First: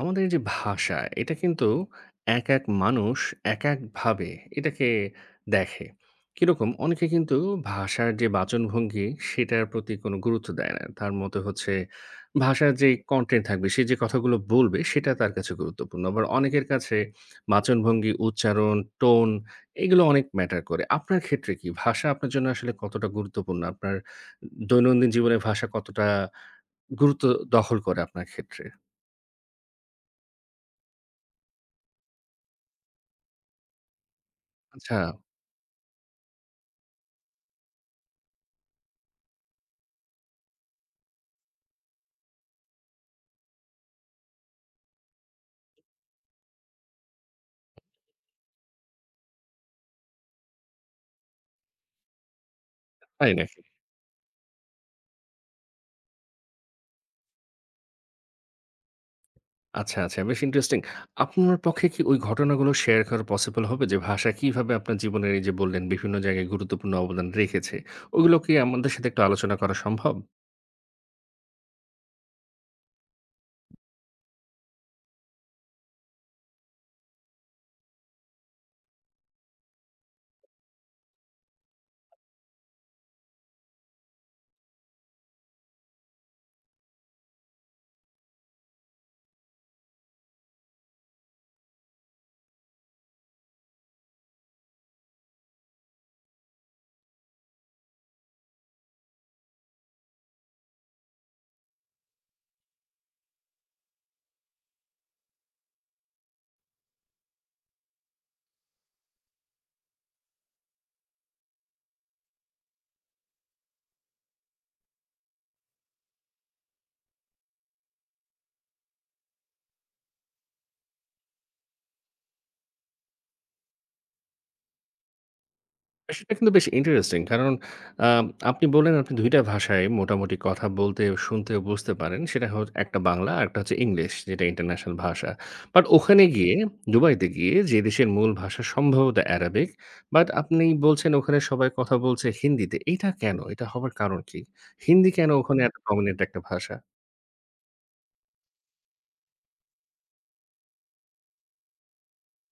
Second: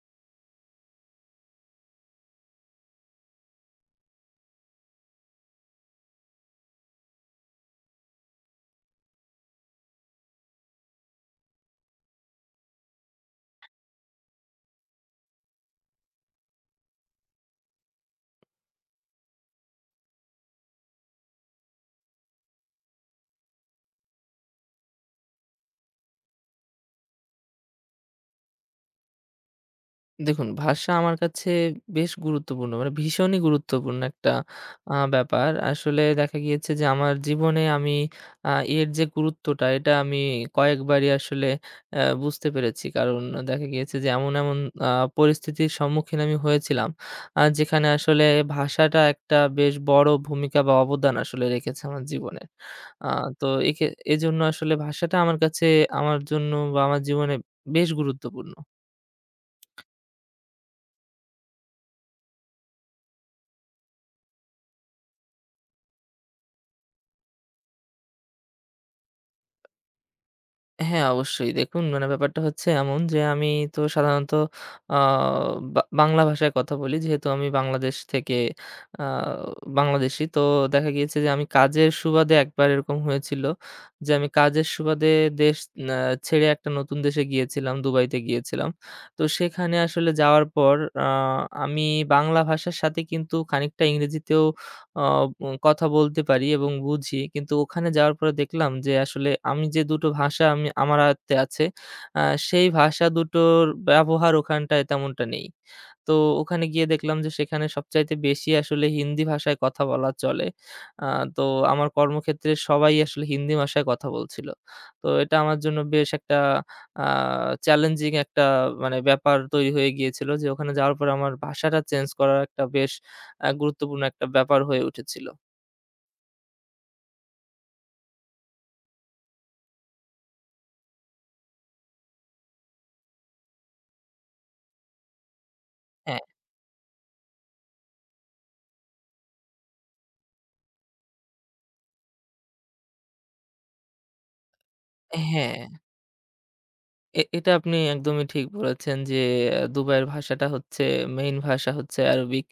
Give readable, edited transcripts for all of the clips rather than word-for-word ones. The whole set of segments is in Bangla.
আমাদের যে ভাষা এটা কিন্তু এক এক মানুষ এক একভাবে এটাকে দেখে কিরকম অনেকে কিন্তু ভাষার যে বাচনভঙ্গি সেটার প্রতি কোনো গুরুত্ব দেয় না, তার মতে হচ্ছে ভাষার যে কন্টেন্ট থাকবে, সে যে কথাগুলো বলবে সেটা তার কাছে গুরুত্বপূর্ণ। আবার অনেকের কাছে বাচনভঙ্গি, উচ্চারণ, টোন এগুলো অনেক ম্যাটার করে। আপনার ক্ষেত্রে কি ভাষা আপনার জন্য আসলে কতটা গুরুত্বপূর্ণ? আপনার দৈনন্দিন জীবনে ভাষা কতটা গুরুত্ব দখল করে আপনার ক্ষেত্রে? দেখুন, ভাষা আমার কাছে বেশ গুরুত্বপূর্ণ। মানে ভীষণই গুরুত্বপূর্ণ একটা আচ্ছা। ব্যাপার। আসলে দেখা গিয়েছে যে আমার জীবনে আমি আ এর যে গুরুত্বটা এটা আমি কয়েকবারই আসলে বুঝতে পেরেছি। কারণ দেখা গিয়েছে যে এমন আ পরিস্থিতির সম্মুখীন আমি হয়েছিলাম, যেখানে আসলে ভাষাটা একটা বেশ বড় ভূমিকা বা অবদান আসলে রেখেছে আমার জীবনে। আ তাই তো নাকি? এখে এজন্য আসলে ভাষাটা আমার কাছে, আমার জন্য বা আমার জীবনে বেশ গুরুত্বপূর্ণ। আচ্ছা, আচ্ছা। বেশ ইন্টারেস্টিং। আপনার পক্ষে কি ওই ঘটনাগুলো শেয়ার করা পসিবল হবে? যে ভাষা কিভাবে আপনার জীবনের এই যে বললেন বিভিন্ন জায়গায় গুরুত্বপূর্ণ অবদান রেখেছে, ওগুলো কি আমাদের সাথে একটু আলোচনা করা সম্ভব? হ্যাঁ, অবশ্যই। দেখুন মানে ব্যাপারটা হচ্ছে এমন যে আমি তো সাধারণত আ বা বাংলা ভাষায় কথা বলি। যেহেতু আমি বাংলাদেশ থেকে, আ বাংলাদেশী। তো দেখা গিয়েছে যে আমি কাজের সুবাদে একবার এরকম হয়েছিল যে আমি কাজের সুবাদে দেশ আ ছেড়ে একটা নতুন দেশে গিয়েছিলাম, দুবাইতে গিয়েছিলাম। তো সেখানে আসলে যাওয়ার পর আ আমি বাংলা ভাষার সাথে কিন্তু খানিকটা ইংরেজিতেও আ উম কথা বলতে পারি এবং বুঝি। কিন্তু ওখানে যাওয়ার পরে দেখলাম যে আসলে আমি যে দুটো ভাষা আমি আমার আয়ত্তে আছে, আ সেই ভাষা দুটোর ব্যবহার ওখানটায় তেমনটা নেই। তো ওখানে গিয়ে দেখলাম যে সেখানে সবচাইতে বেশি আসলে হিন্দি ভাষায় কথা বলা চলে। আ তো আমার কর্মক্ষেত্রে সবাই আসলে হিন্দি ভাষায় কথা বলছিল। তো এটা আমার জন্য বেশ একটা আ চ্যালেঞ্জিং একটা মানে ব্যাপার তৈরি হয়ে গিয়েছিল যে ওখানে যাওয়ার পরে আমার ভাষাটা চেঞ্জ করার একটা বেশ গুরুত্বপূর্ণ একটা ব্যাপার হয়ে উঠেছিল। সেটা কিন্তু বেশ ইন্টারেস্টিং। কারণ আম আপনি বললেন আপনি ২ টা ভাষায় মোটামুটি কথা বলতে, শুনতে ও বুঝতে পারেন। সেটা হল একটা বাংলা, আরেকটা হচ্ছে ইংলিশ, যেটা ইন্টারন্যাশনাল ভাষা। বাট হ্যাঁ, ওখানে গিয়ে, দুবাইতে গিয়ে, যে দেশের মূল ভাষা সম্ভবত অ্যারাবিক। বাট আপনি বলছেন ওখানে সবাই কথা বলছে হিন্দিতে। এটা কেন? এটা হবার কারণ কি? হিন্দি কেন ওখানে হ্যাঁ। এত প্রমিনেন্ট একটা ভাষা? এটা আপনি একদমই ঠিক বলেছেন যে দুবাইয়ের ভাষাটা হচ্ছে, মেইন ভাষা হচ্ছে আরবিক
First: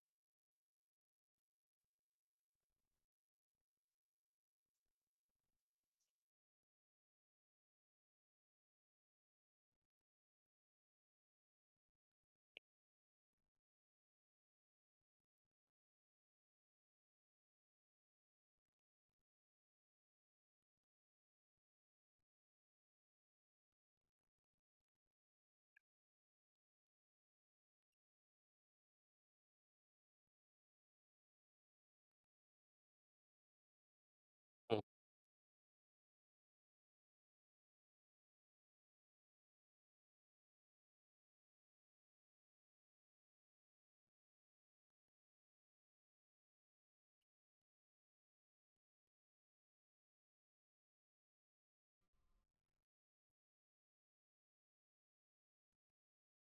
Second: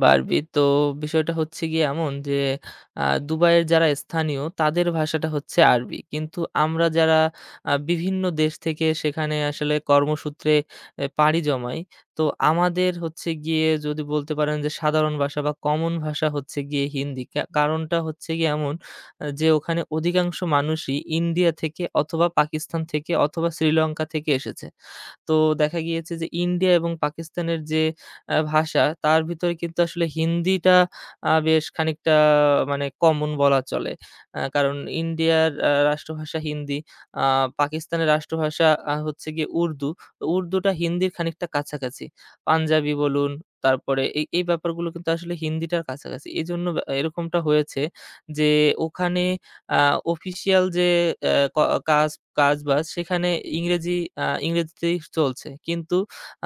বা আরবি। তো বিষয়টা হচ্ছে গিয়ে এমন যে দুবাইয়ের যারা স্থানীয় তাদের ভাষাটা হচ্ছে আরবি। কিন্তু আমরা যারা বিভিন্ন দেশ থেকে সেখানে আসলে কর্মসূত্রে পাড়ি জমাই, তো আমাদের হচ্ছে গিয়ে যদি বলতে পারেন যে সাধারণ ভাষা বা কমন ভাষা হচ্ছে গিয়ে হিন্দি। কারণটা হচ্ছে গিয়ে এমন, যে ওখানে অধিকাংশ মানুষই ইন্ডিয়া থেকে অথবা পাকিস্তান থেকে অথবা শ্রীলঙ্কা থেকে এসেছে। তো দেখা গিয়েছে যে ইন্ডিয়া এবং পাকিস্তানের যে ভাষা তার ভিতরে কিন্তু আসলে হিন্দিটা বেশ খানিকটা মানে কমন বলা চলে। কারণ হুম। ইন্ডিয়ার রাষ্ট্রভাষা হিন্দি, আ পাকিস্তানের রাষ্ট্রভাষা হচ্ছে গিয়ে উর্দু। তো উর্দুটা হিন্দির খানিকটা কাছাকাছি। পাঞ্জাবি বলুন, তারপরে এই ব্যাপারগুলো কিন্তু আসলে হিন্দিটার কাছাকাছি। এজন্য এরকমটা হয়েছে যে ওখানে আ অফিসিয়াল যে ক কাজ, কাজ-বাজ সেখানে ইংরেজি ইংরেজিতেই চলছে। কিন্তু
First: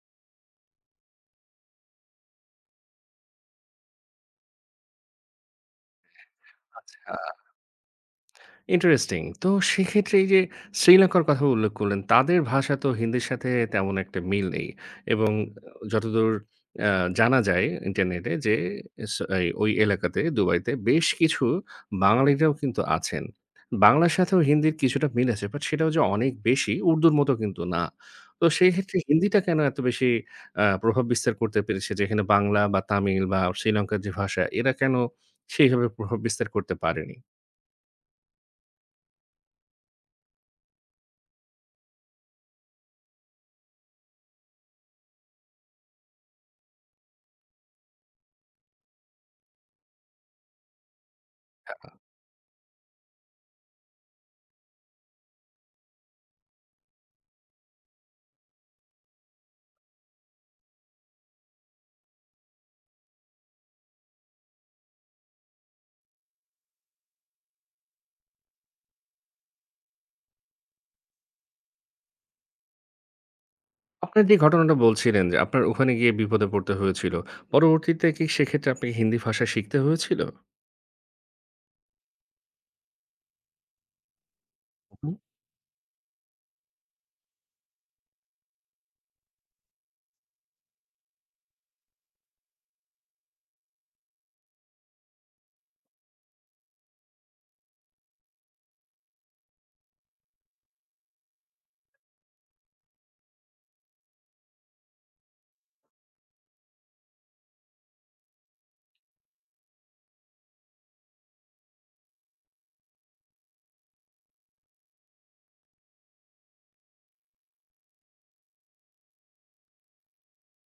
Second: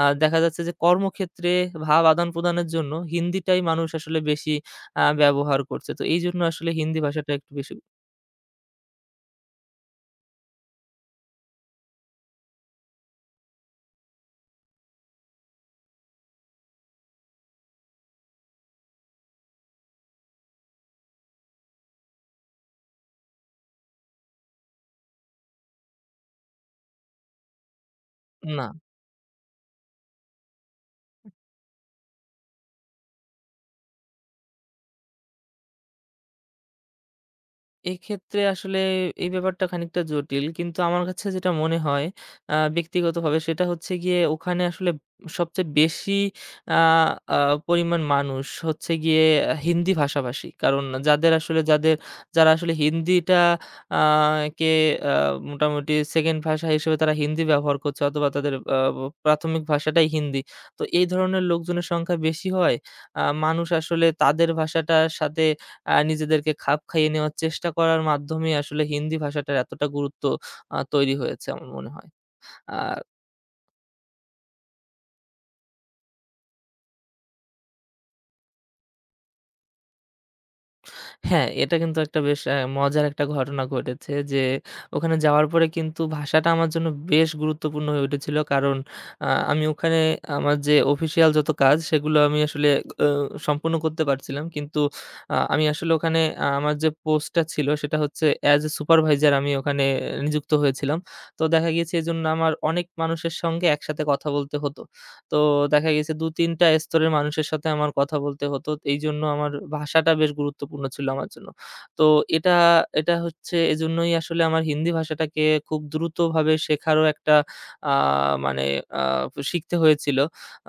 দেখা যাচ্ছে যে কর্মক্ষেত্রে ভাব আদান-প্রদানের জন্য হিন্দিটাই মানুষ আসলে বেশি ব্যবহার করছে। তো এইজন্য আসলে হিন্দি আচ্ছা। ভাষাটা একটু বেশি। ইন্টারেস্টিং। তো সেক্ষেত্রে এই যে শ্রীলঙ্কার কথা উল্লেখ করলেন, তাদের ভাষা তো হিন্দির সাথে তেমন একটা মিল নেই এবং যতদূর আ জানা যায় ইন্টারনেটে যে এই ওই এলাকাতে দুবাইতে বেশ কিছু বাঙালিরাও কিন্তু আছেন। বাংলার সাথেও হিন্দির কিছুটা মিল আছে। বাট সেটাও যে অনেক বেশি উর্দুর মতো কিন্তু না। তো না। সেই ক্ষেত্রে হিন্দিটা কেন এত বেশি প্রভাব বিস্তার করতে পেরেছে? যেখানে বাংলা বা তামিল বা শ্রীলঙ্কার যে ভাষা, এরা কেন সেইভাবে প্রভাব বিস্তার করতে পারেনি? এক্ষেত্রে আসলে এই ব্যাপারটা খানিকটা জটিল। কিন্তু আমার কাছে যেটা মনে হয় ব্যক্তিগতভাবে সেটা হচ্ছে গিয়ে ওখানে আসলে সবচেয়ে বেশি আ আ পরিমাণ মানুষ হচ্ছে গিয়ে হিন্দি ভাষাভাষী। কারণ যাদের আসলে যাদের যারা আসলে হিন্দিটা আ কে আ মোটামুটি 2nd ভাষা হিসেবে তারা হিন্দি ব্যবহার করছে, অথবা তাদের প্রাথমিক ভাষাটাই হিন্দি। তো এই ধরনের লোকজনের সংখ্যা বেশি হয়। মানুষ আসলে তাদের ভাষাটার সাথে নিজেদেরকে খাপ খাইয়ে নেওয়ার চেষ্টা করার মাধ্যমেই আসলে হিন্দি ভাষাটার এতটা গুরুত্ব তৈরি হয়েছে আমার মনে হয়। আর আপনার যে ঘটনাটা বলছিলেন যে আপনার ওখানে গিয়ে বিপদে পড়তে হয়েছিল। পরবর্তীতে কি সেক্ষেত্রে আপনাকে হিন্দি ভাষা শিখতে হয়েছিল? হ্যাঁ, এটা কিন্তু একটা বেশ মজার একটা ঘটনা ঘটেছে যে, ওখানে হুম। যাওয়ার পরে কিন্তু ভাষাটা আমার জন্য বেশ গুরুত্বপূর্ণ হয়ে উঠেছিল। কারণ আমি ওখানে আমার যে অফিসিয়াল যত কাজ সেগুলো আমি আসলে অ সম্পূর্ণ করতে পারছিলাম। কিন্তু আমি আসলে ওখানে আমার যে পোস্টটা ছিল সেটা হচ্ছে অ্যাজ এ সুপারভাইজার আমি ওখানে নিযুক্ত হয়েছিলাম। তো দেখা গিয়েছে এজন্য আমার অনেক মানুষের সঙ্গে একসাথে কথা বলতে হতো। তো দেখা গেছে ২-৩ টা স্তরের মানুষের সাথে আমার কথা বলতে হতো। এইজন্য আমার ভাষাটা বেশ গুরুত্বপূর্ণ ছিল আমার জন্য। তো এটা এটা হচ্ছে এজন্যই আসলে আমার হিন্দি ভাষাটাকে খুব দ্রুতভাবে শেখারও একটা আ মানে আ শিখতে হয়েছিল।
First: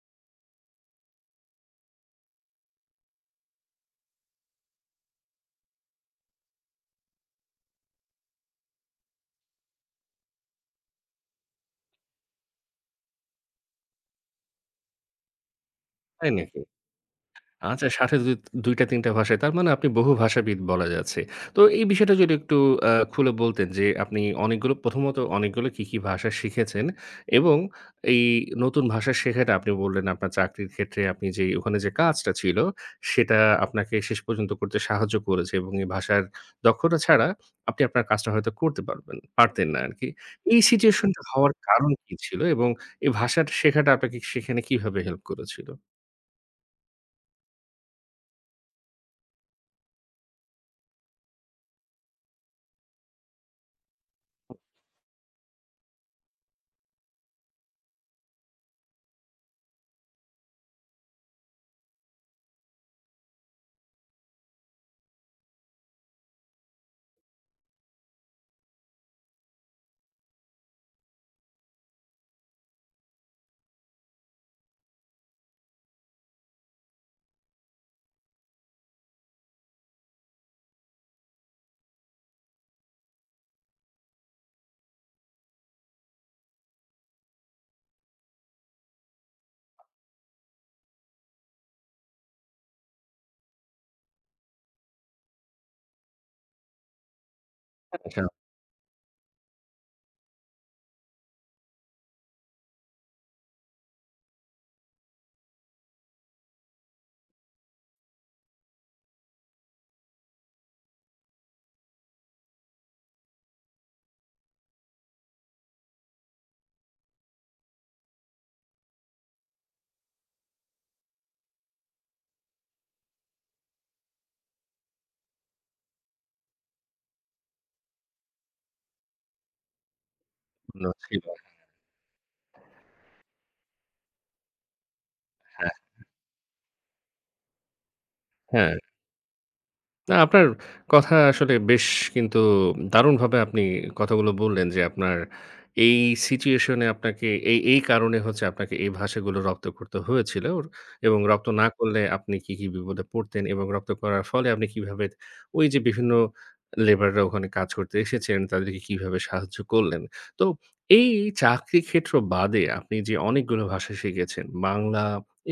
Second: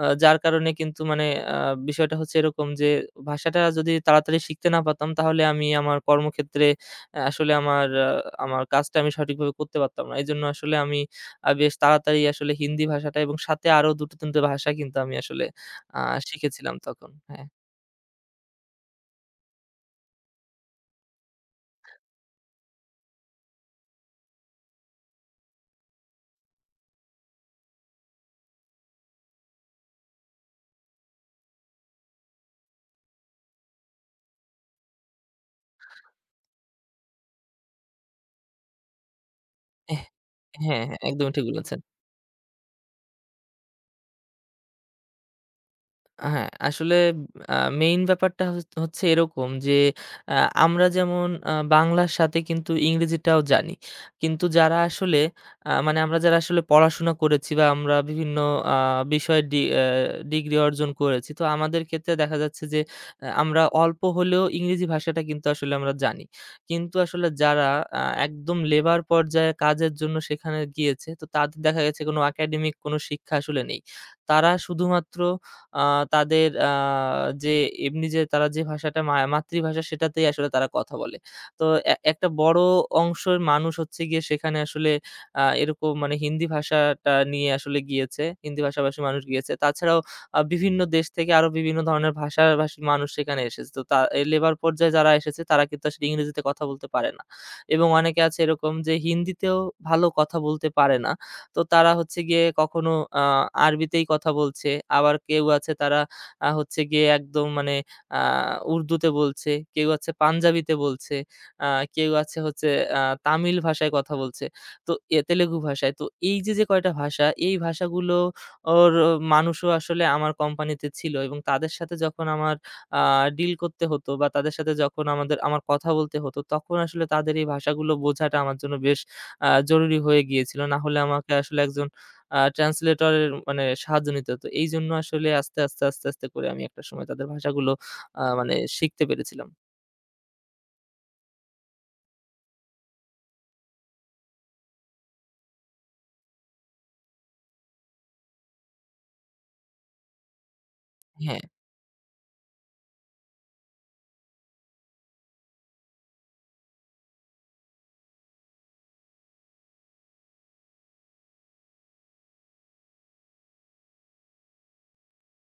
যার কারণে কিন্তু মানে আ বিষয়টা হচ্ছে এরকম যে ভাষাটা যদি তাড়াতাড়ি শিখতে না পারতাম তাহলে আমি আমার কর্মক্ষেত্রে আসলে আমার কাজটা আমি সঠিকভাবে করতে পারতাম না। এজন্য আসলে আমি বেশ তাড়াতাড়ি আসলে হিন্দি ভাষাটা এবং সাথে আরো ২ ৩ টে ভাষা কিন্তু আমি আসলে আ তাই নাকি? শিখেছিলাম তখন। হ্যাঁ। আচ্ছা, ৬০ এ ২ টা ৩ টা ভাষায়। তার মানে আপনি বহু ভাষাবিদ বলা যাচ্ছে। তো এই বিষয়টা যদি একটু খুলে বলতেন যে আপনি অনেকগুলো, প্রথমত অনেকগুলো কি, কি ভাষা শিখেছেন? এবং এই নতুন ভাষা শেখাটা আপনি বললেন আপনার চাকরির ক্ষেত্রে, আপনি যে ওখানে যে কাজটা ছিল সেটা আপনাকে শেষ পর্যন্ত করতে সাহায্য করেছে এবং এই ভাষার দক্ষতা ছাড়া আপনি আপনার কাজটা হয়তো করতে পারবেন পারতেন না এহ আরকি। এই হ্যাঁ, হ্যাঁ, সিচুয়েশন টা একদমই ঠিক হওয়ার বলেছেন। কারণ কি ছিল? এবং এই ভাষাটা শেখাটা আপনাকে সেখানে কিভাবে হেল্প করেছিল? হ্যাঁ, আসলে আ মেইন ব্যাপারটা হচ্ছে এরকম যে আ আমরা যেমন বাংলার সাথে কিন্তু ইংরেজিটাও জানি। কিন্তু যারা আসলে মানে আমরা যারা আসলে পড়াশোনা করেছি বা আমরা বিভিন্ন আ বিষয়ে ডি অ্যা ডিগ্রি অর্জন করেছি। তো আমাদের ক্ষেত্রে দেখা যাচ্ছে যে আমরা অল্প হলেও ইংরেজি ভাষাটা কিন্তু আসলে আমরা জানি। কিন্তু আসলে যারা একদম লেবার পর্যায়ে কাজের জন্য সেখানে গিয়েছে তো তাদের দেখা গেছে কোনো একাডেমিক কোনো শিক্ষা আসলে নেই। তারা শুধুমাত্র আ তাদের আ যে এমনি যে তারা যে ভাষাটা মাতৃভাষা সেটাতেই আসলে তারা কথা বলে। তো একটা বড় অংশের মানুষ হচ্ছে গিয়ে সেখানে আসলে এরকম মানে হিন্দি ভাষাটা নিয়ে আসলে গিয়েছে। হিন্দি ভাষাভাষী মানুষ গিয়েছে। তাছাড়াও বিভিন্ন দেশ থেকে আরো বিভিন্ন ধরনের ভাষাভাষী মানুষ সেখানে এসেছে। তো তা এ লেবার পর্যায়ে যারা এসেছে তারা কিন্তু আসলে ইংরেজিতে কথা বলতে পারে না। এবং অনেকে আচ্ছা, আছে এরকম যে হিন্দিতেও ভালো কথা বলতে পারে না। তো তারা হচ্ছে গিয়ে কখনো আ আরবিতেই কথা বলছে। আবার কেউ আছে তারা হচ্ছে গিয়ে একদম মানে আ উর্দুতে বলছে, কেউ আছে পাঞ্জাবিতে বলছে, আ কেউ আছে হচ্ছে তামিল ভাষায় কথা বলছে। তো তেলেগু ভাষায়। তো এই যে, যে কয়টা ভাষা, এই ভাষাগুলো ওর মানুষও আসলে আমার কোম্পানিতে ছিল এবং তাদের সাথে যখন আমার আ ডিল করতে হতো বা তাদের সাথে যখন আমার কথা বলতে হতো, তখন আসলে তাদের এই ভাষাগুলো বোঝাটা আমার জন্য বেশ জরুরি হয়ে গিয়েছিল। না অন্য হলে ছিল। আমাকে আসলে একজন ট্রান্সলেটর এর মানে সাহায্য নিতে হতো। এইজন্য আসলে আস্তে আস্তে করে আমি একটা সময় তাদের ভাষাগুলো মানে হ্যাঁ, শিখতে পেরেছিলাম। না আপনার কথা আসলে বেশ কিন্তু দারুণভাবে আপনি কথাগুলো বললেন যে, আপনার এই সিচুয়েশন এ আপনাকে এই, এই কারণে হচ্ছে আপনাকে এই ভাষাগুলো রপ্ত করতে হয়েছিল এবং হ্যাঁ, রপ্ত না করলে আপনি কি, কি বিপদে পড়তেন এবং রপ্ত করার ফলে আপনি কিভাবে ওই যে বিভিন্ন লেবাররা ওখানে কাজ করতে এসেছেন, তাদেরকে কিভাবে সাহায্য করলেন। তো এই চাকরি ক্ষেত্র বাদে আপনি যে অনেকগুলো ভাষা শিখেছেন, বাংলা,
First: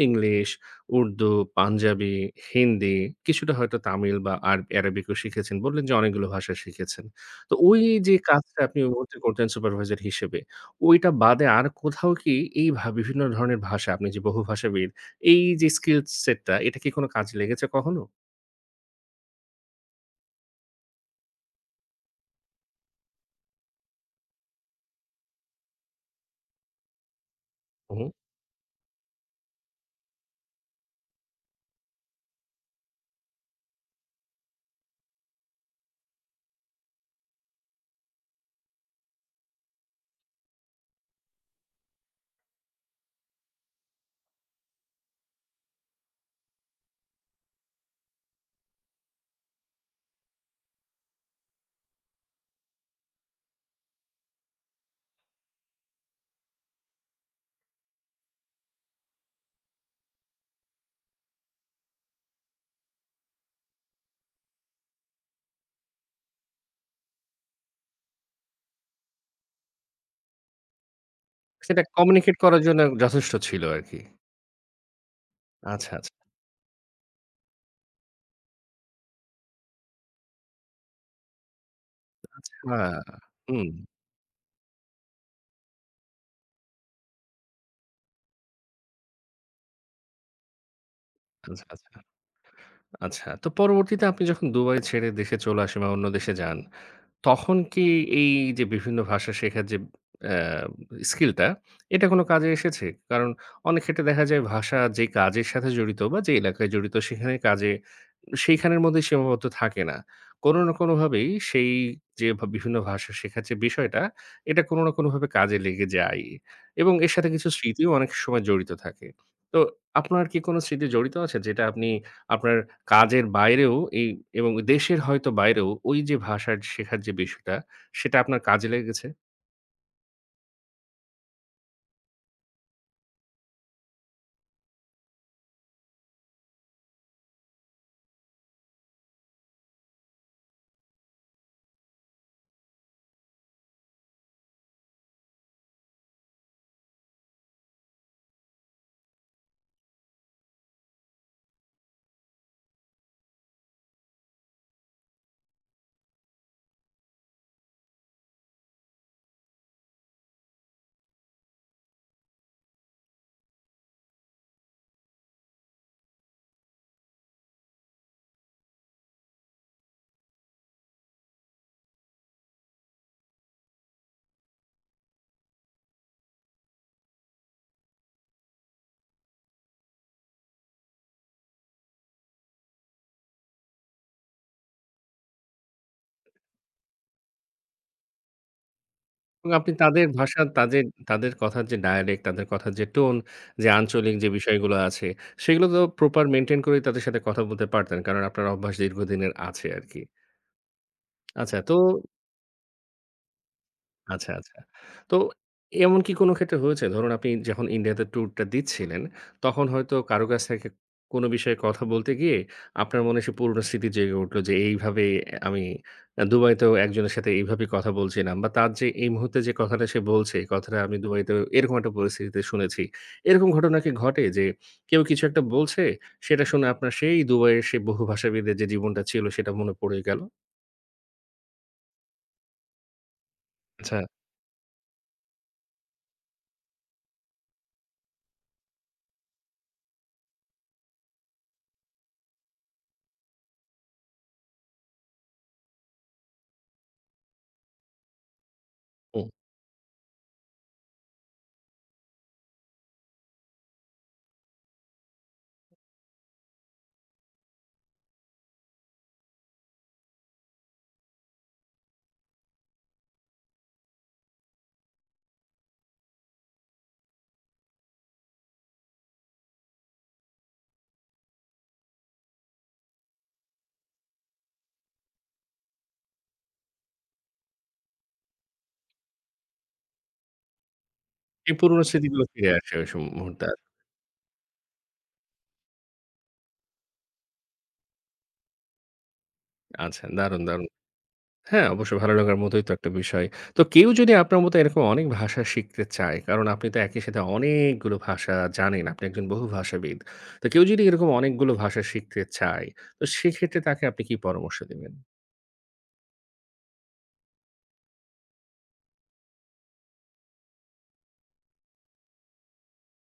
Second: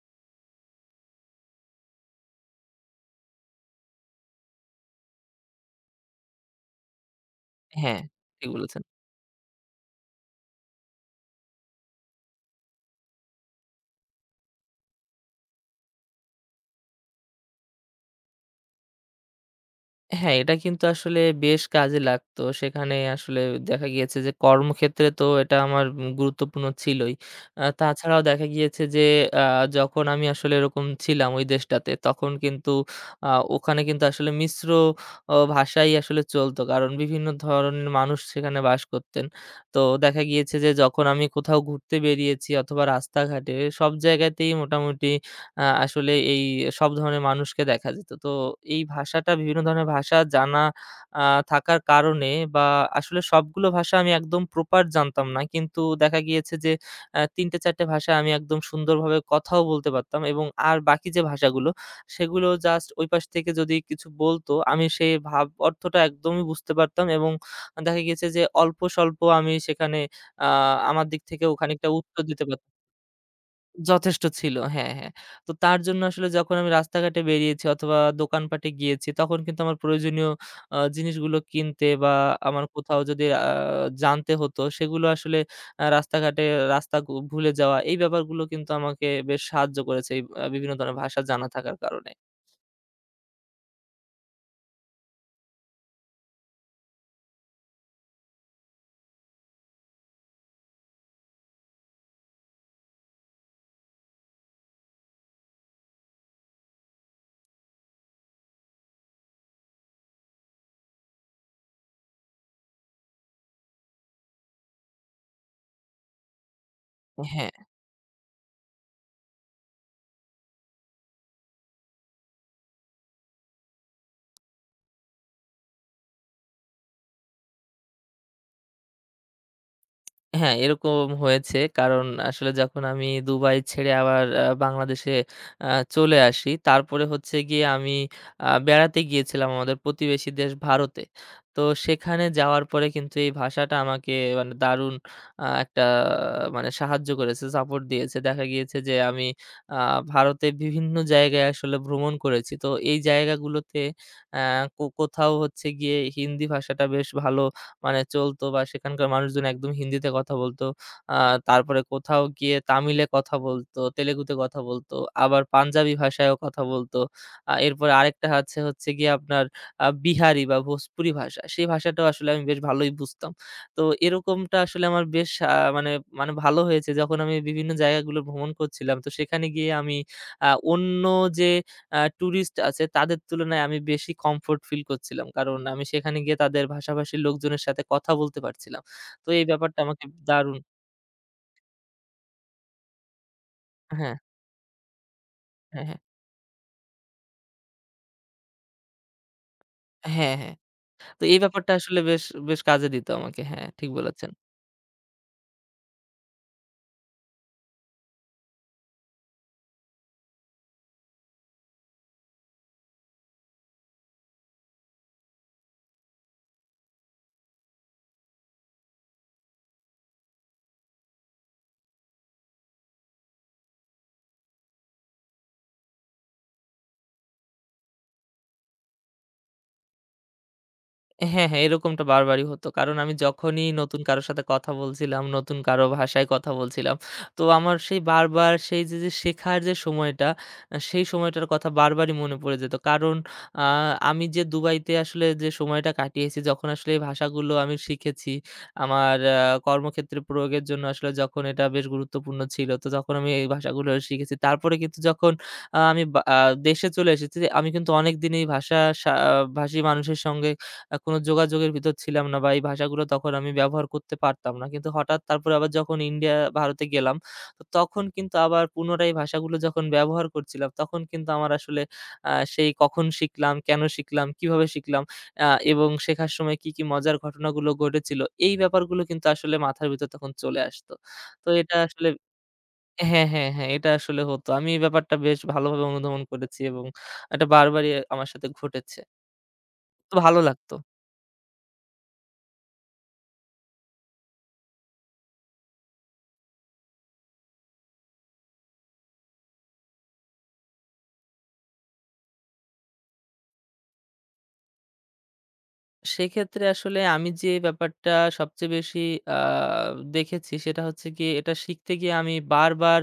ইংলিশ, উর্দু, পাঞ্জাবি, হিন্দি, কিছুটা হয়তো তামিল বা আর অ্যারাবিকও শিখেছেন। বললেন যে অনেকগুলো ভাষা শিখেছেন। তো ওই হ্যাঁ, যে ঠিক কাজটা আপনি বলেছেন। ওই মুহূর্তে করতেন সুপারভাইজার হিসেবে, ওইটা বাদে আর কোথাও কি এই বিভিন্ন ধরনের ভাষা, আপনি যে বহুভাষাবিদ, এই যে স্কিল সেটটা, এটা কি কোনো কাজে লেগেছে কখনো? হ্যাঁ, এটা কিন্তু আসলে বেশ কাজে লাগতো। সেখানে আসলে দেখা গিয়েছে যে কর্মক্ষেত্রে তো এটা আমার গুরুত্বপূর্ণ ছিলই। হুম। তাছাড়াও দেখা গিয়েছে যে আ যখন আমি আসলে এরকম ছিলাম ওই দেশটাতে তখন কিন্তু আ ওখানে কিন্তু আসলে মিশ্র ভাষাই আসলে চলতো। কারণ বিভিন্ন ধরনের মানুষ সেখানে বাস করতেন। তো দেখা গিয়েছে যে যখন আমি কোথাও ঘুরতে বেরিয়েছি অথবা রাস্তাঘাটে সব জায়গাতেই মোটামুটি আসলে এই সব ধরনের মানুষকে দেখা যেত। তো এই ভাষাটা, বিভিন্ন ধরনের ভাষা জানা আ থাকার কারণে, বা আসলে সবগুলো ভাষা আমি একদম প্রপার জানতাম না। কিন্তু দেখা গিয়েছে যে ৩ টে ৪ টে ভাষা আমি একদম সুন্দরভাবে কথাও বলতে পারতাম এবং আর বাকি যে ভাষাগুলো সেগুলো জাস্ট ওই পাশ থেকে যদি কিছু বলতো আমি সেই ভাব অর্থটা একদমই বুঝতে পারতাম এবং দেখা গিয়েছে যে অল্প স্বল্প আমি সেখানে আ আমার দিক থেকেও সেটা খানিকটা উত্তর কমিউনিকেট দিতে করার পারতাম। জন্য যথেষ্ট ছিল আরকি। যথেষ্ট ছিল। হ্যাঁ, হ্যাঁ। তো তার আচ্ছা, জন্য আচ্ছা, আসলে যখন আমি রাস্তাঘাটে বেরিয়েছি অথবা দোকানপাটে গিয়েছি তখন কিন্তু আমার প্রয়োজনীয় জিনিসগুলো কিনতে বা আমার আচ্ছা। কোথাও যদি হুম। জানতে হতো সেগুলো আসলে আ রাস্তাঘাটে রাস্তা ভুলে যাওয়া এই ব্যাপারগুলো কিন্তু আমাকে বেশ সাহায্য করেছে এই বিভিন্ন ধরনের ভাষা জানা আচ্ছা, থাকার আচ্ছা, কারণে। আচ্ছা। তো পরবর্তীতে আপনি যখন দুবাই ছেড়ে দেশে চলে আসেন বা অন্য দেশে যান, তখন কি এই যে বিভিন্ন ভাষা শেখার যে আ স্কিলটা, এটা কোনো কাজে এসেছে? কারণ অনেক ক্ষেত্রে দেখা যায় ভাষা যে কাজের সাথে জড়িত বা যে এলাকায় জড়িত সেখানে কাজে সেইখানের মধ্যেই সীমাবদ্ধ থাকে না। কোনো না কোনোভাবেই সেই যে বিভিন্ন ভাষা শেখার যে বিষয়টা, এটা কোনো না কোনোভাবে কাজে লেগে যায় এবং এর সাথে কিছু হ্যাঁ। স্মৃতিও অনেক সময় জড়িত থাকে। তো আপনার কি কোনো স্মৃতি জড়িত আছে যেটা আপনি আপনার কাজের বাইরেও এই এবং দেশের হয়তো বাইরেও ওই যে ভাষার শেখার যে বিষয়টা, সেটা আপনার কাজে লেগেছে? হ্যাঁ, এরকম হয়েছে। কারণ আসলে যখন আমি দুবাই ছেড়ে আবার বাংলাদেশে আ চলে আসি, তারপরে হচ্ছে গিয়ে আমি বেড়াতে গিয়েছিলাম আমাদের প্রতিবেশী দেশ ভারতে। তো সেখানে যাওয়ার পরে কিন্তু এই ভাষাটা আমাকে মানে দারুণ একটা মানে সাহায্য করেছে, সাপোর্ট দিয়েছে। দেখা গিয়েছে যে আমি আ ভারতে বিভিন্ন জায়গায় আসলে ভ্রমণ করেছি। তো এই জায়গাগুলোতে অ্যা কো কোথাও হচ্ছে গিয়ে হিন্দি ভাষাটা বেশ ভালো মানে চলতো বা সেখানকার মানুষজন একদম হিন্দিতে কথা বলতো। আ তারপরে কোথাও গিয়ে তামিলে কথা বলতো, তেলেগুতে কথা বলতো, আবার পাঞ্জাবি ভাষায়ও কথা বলতো। এরপরে আরেকটা আছে হচ্ছে গিয়ে আপনার বিহারি বা ভোজপুরি ভাষা। সেই ভাষাটাও আসলে আমি বেশ ভালোই বুঝতাম। তো এরকমটা আসলে আমার বেশ আ মানে মানে ভালো হয়েছে যখন আমি বিভিন্ন জায়গাগুলো ভ্রমণ করছিলাম। তো সেখানে গিয়ে আমি অন্য যে টুরিস্ট আছে তাদের তুলনায় আমি বেশি কমফোর্ট ফিল করছিলাম। কারণ আমি সেখানে গিয়ে তাদের ভাষাভাষীর লোকজনের সাথে কথা বলতে পারছিলাম। তো এই এবং আপনি ব্যাপারটা আমাকে তাদের ভাষা, দারুণ, তাদের তাদের কথার যে ডায়ালেক্ট, তাদের কথার যে টোন, যে হ্যাঁ, আঞ্চলিক যে বিষয়গুলো আছে, সেগুলো তো হ্যাঁ, হ্যাঁ, প্রপার মেইনটেইন করেই তাদের সাথে কথা বলতে পারতেন। কারণ আপনার অভ্যাস দীর্ঘদিনের আছে আরকি। হ্যাঁ, হ্যাঁ। তো এই আচ্ছা ব্যাপারটা তো, আসলে বেশ কাজে দিত আমাকে। হ্যাঁ, ঠিক বলেছেন। আচ্ছা, আচ্ছা। তো এমন কি কোনো ক্ষেত্রে হয়েছে? ধরুন আপনি যখন ইন্ডিয়াতে ট্যুরটা দিচ্ছিলেন, তখন হয়তো কারো কাছ থেকে কোনো বিষয়ে কথা বলতে গিয়ে আপনার মনে সে পুরনো স্মৃতি জেগে উঠল যে এইভাবে আমি দুবাইতেও একজনের সাথে এইভাবে কথা বলছিলাম, বা তার যে এই মুহূর্তে যে কথাটা সে বলছে, এই কথাটা আমি দুবাইতেও এরকম একটা পরিস্থিতিতে শুনেছি। এরকম ঘটনা কি ঘটে যে কেউ কিছু একটা বলছে, সেটা শুনে আপনার সেই দুবাইয়ের সেই বহু ভাষাবিদের যে জীবনটা ছিল সেটা মনে পড়ে গেল? হ্যাঁ, হ্যাঁ, এরকমটা বারবারই হতো। কারণ আমি যখনই আচ্ছা, নতুন কারো সাথে কথা বলছিলাম, নতুন কারো ভাষায় কথা বলছিলাম, তো আমার সেই বারবার সেই যে, যে শেখার যে সময়টা, সেই সময়টার কথা বারবারই মনে পড়ে যেত। কারণ আ আমি যে দুবাইতে আসলে যে সময়টা কাটিয়েছি, যখন আসলে এই ভাষাগুলো আমি শিখেছি, আমার হুম। কর্মক্ষেত্রে প্রয়োগের জন্য আসলে যখন এটা বেশ গুরুত্বপূর্ণ ছিল, তো যখন আমি এই ভাষাগুলো শিখেছি। তারপরে কিন্তু যখন আ আমি বা আ দেশে চলে এসেছি, আমি কিন্তু অনেকদিন এই ভাষা সা ভাষী মানুষের সঙ্গে কোনো যোগাযোগের ভিতর ছিলাম না বা এই ভাষাগুলো তখন আমি ব্যবহার করতে পারতাম না। কিন্তু হঠাৎ তারপরে আবার যখন ইন্ডিয়া, ভারতে গেলাম, তো তখন কিন্তু আবার পুনরায় ভাষাগুলো যখন ব্যবহার করছিলাম, তখন কিন্তু আমার আসলে সেই কখন শিখলাম, কেন শিখলাম, কিভাবে শিখলাম এবং শেখার সময় কি, কি মজার ঘটনাগুলো ঘটেছিল, এই ব্যাপারগুলো কিন্তু আসলে মাথার ভিতর তখন চলে আসতো। তো এই এটা পুরনো আসলে, স্মৃতিগুলো ফিরে আসে ওই হ্যাঁ, মুহূর্তে। হ্যাঁ, হ্যাঁ, এটা আসলে হতো। আমি এই ব্যাপারটা বেশ ভালোভাবে অনুধাবন করেছি এবং এটা বারবারই আমার সাথে ঘটেছে। আচ্ছা, তো ভালো দারুণ, দারুণ। লাগতো। হ্যাঁ, অবশ্যই ভালো লাগার মতোই তো একটা বিষয়। তো কেউ যদি আপনার মতো এরকম অনেক ভাষা শিখতে চায়, কারণ আপনি তো একই সাথে অনেকগুলো ভাষা জানেন, আপনি একজন বহুভাষাবিদ। তো কেউ যদি এরকম অনেকগুলো ভাষা শিখতে চায়, তো সেক্ষেত্রে তাকে আপনি কি পরামর্শ দিবেন? সেক্ষেত্রে আসলে আমি যে ব্যাপারটা সবচেয়ে বেশি আ দেখেছি সেটা হচ্ছে গিয়ে এটা শিখতে গিয়ে আমি বারবার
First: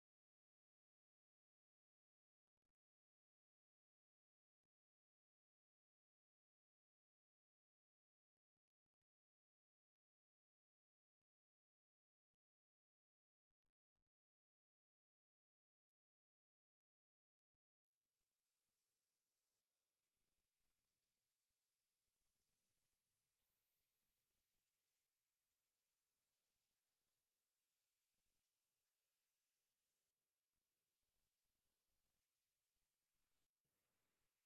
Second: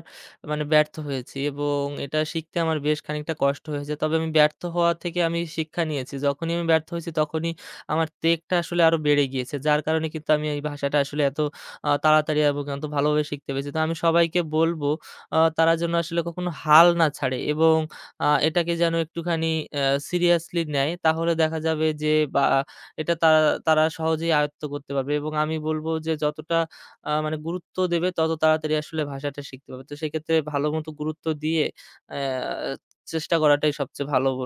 মানে ব্যর্থ হয়েছি এবং এটা শিখতে আমার বেশ খানিকটা কষ্ট হয়েছে। তবে আমি ব্যর্থ হওয়া থেকে আমি শিক্ষা নিয়েছি। যখনই আমি ব্যর্থ হয়েছি তখনই আমার তেগটা আসলে আরো বেড়ে গিয়েছে। যার কারণে কিন্তু আমি এই ভাষাটা আসলে এত তাড়াতাড়ি এবং এত ভালোভাবে শিখতে পেরেছি। তো আমি সবাইকে বলব তারা যেন আসলে কখনো হাল না ছাড়ে এবং এটাকে যেন একটুখানি অ্যা সিরিয়াসলি নেয়। তাহলে দেখা যাবে যে বা এটা তারা তারা সহজেই আয়ত্ত করতে পারবে এবং আমি বলব যে যতটা মানে গুরুত্ব দেবে তত তাড়াতাড়ি আসলে ভাষাটা শিখতে পারবে। তো সেক্ষেত্রে ভালোমতো গুরুত্ব দিয়ে অ্যা চেষ্টা করাটাই সবচেয়ে ভালো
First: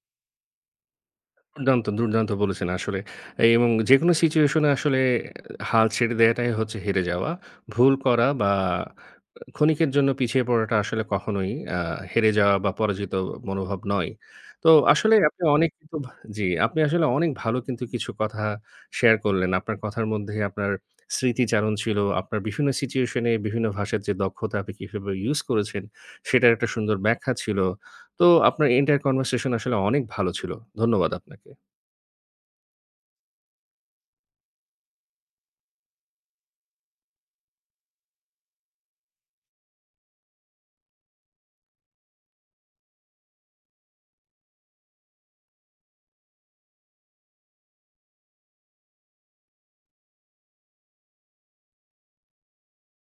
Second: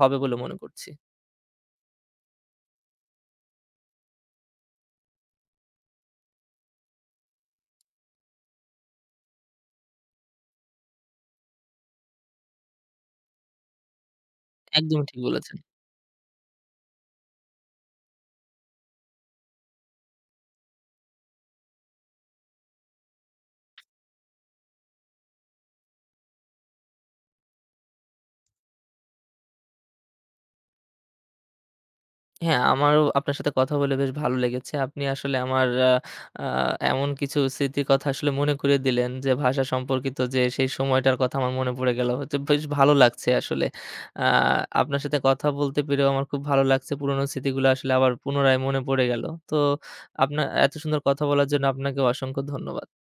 হবে বলে মনে করছি। দুর্দান্ত, দুর্দান্ত বলেছেন আসলে। এই এবং যেকোনো সিচুয়েশনে আসলে হাল ছেড়ে দেয়াটাই হচ্ছে হেরে যাওয়া। ভুল করা বা ক্ষণিকের জন্য পিছিয়ে পড়াটা আসলে কখনোই আ হেরে যাওয়া বা পরাজিত মনোভাব নয়। তো একদমই আসলে ঠিক আপনি বলেছেন। অনেক কিন্তু জি, আপনি আসলে অনেক ভালো কিন্তু কিছু কথা শেয়ার করলেন। আপনার কথার মধ্যে আপনার স্মৃতিচারণ ছিল, আপনার বিভিন্ন সিচুয়েশনে বিভিন্ন ভাষার যে দক্ষতা আপনি কিভাবে ইউজ করেছেন, সেটার একটা সুন্দর ব্যাখ্যা ছিল। তো আপনার এন্টায়ার কনভারসেশন আসলে অনেক ভালো ছিল। ধন্যবাদ আপনাকে। হ্যাঁ, আমারও আপনার সাথে কথা বলে বেশ ভালো লেগেছে। আপনি আসলে আমার আ আ এমন কিছু স্মৃতির কথা আসলে মনে করিয়ে দিলেন যে, ভাষা সম্পর্কিত যে সেই সময়টার কথা আমার মনে পড়ে গেল। তো বেশ ভালো লাগছে আসলে। আ আপনার সাথে কথা বলতে পেরেও আমার খুব ভালো লাগছে। পুরোনো স্মৃতিগুলো আসলে আবার পুনরায় মনে পড়ে গেল। তো আপনার এত সুন্দর কথা বলার জন্য আপনাকেও অসংখ্য ধন্যবাদ।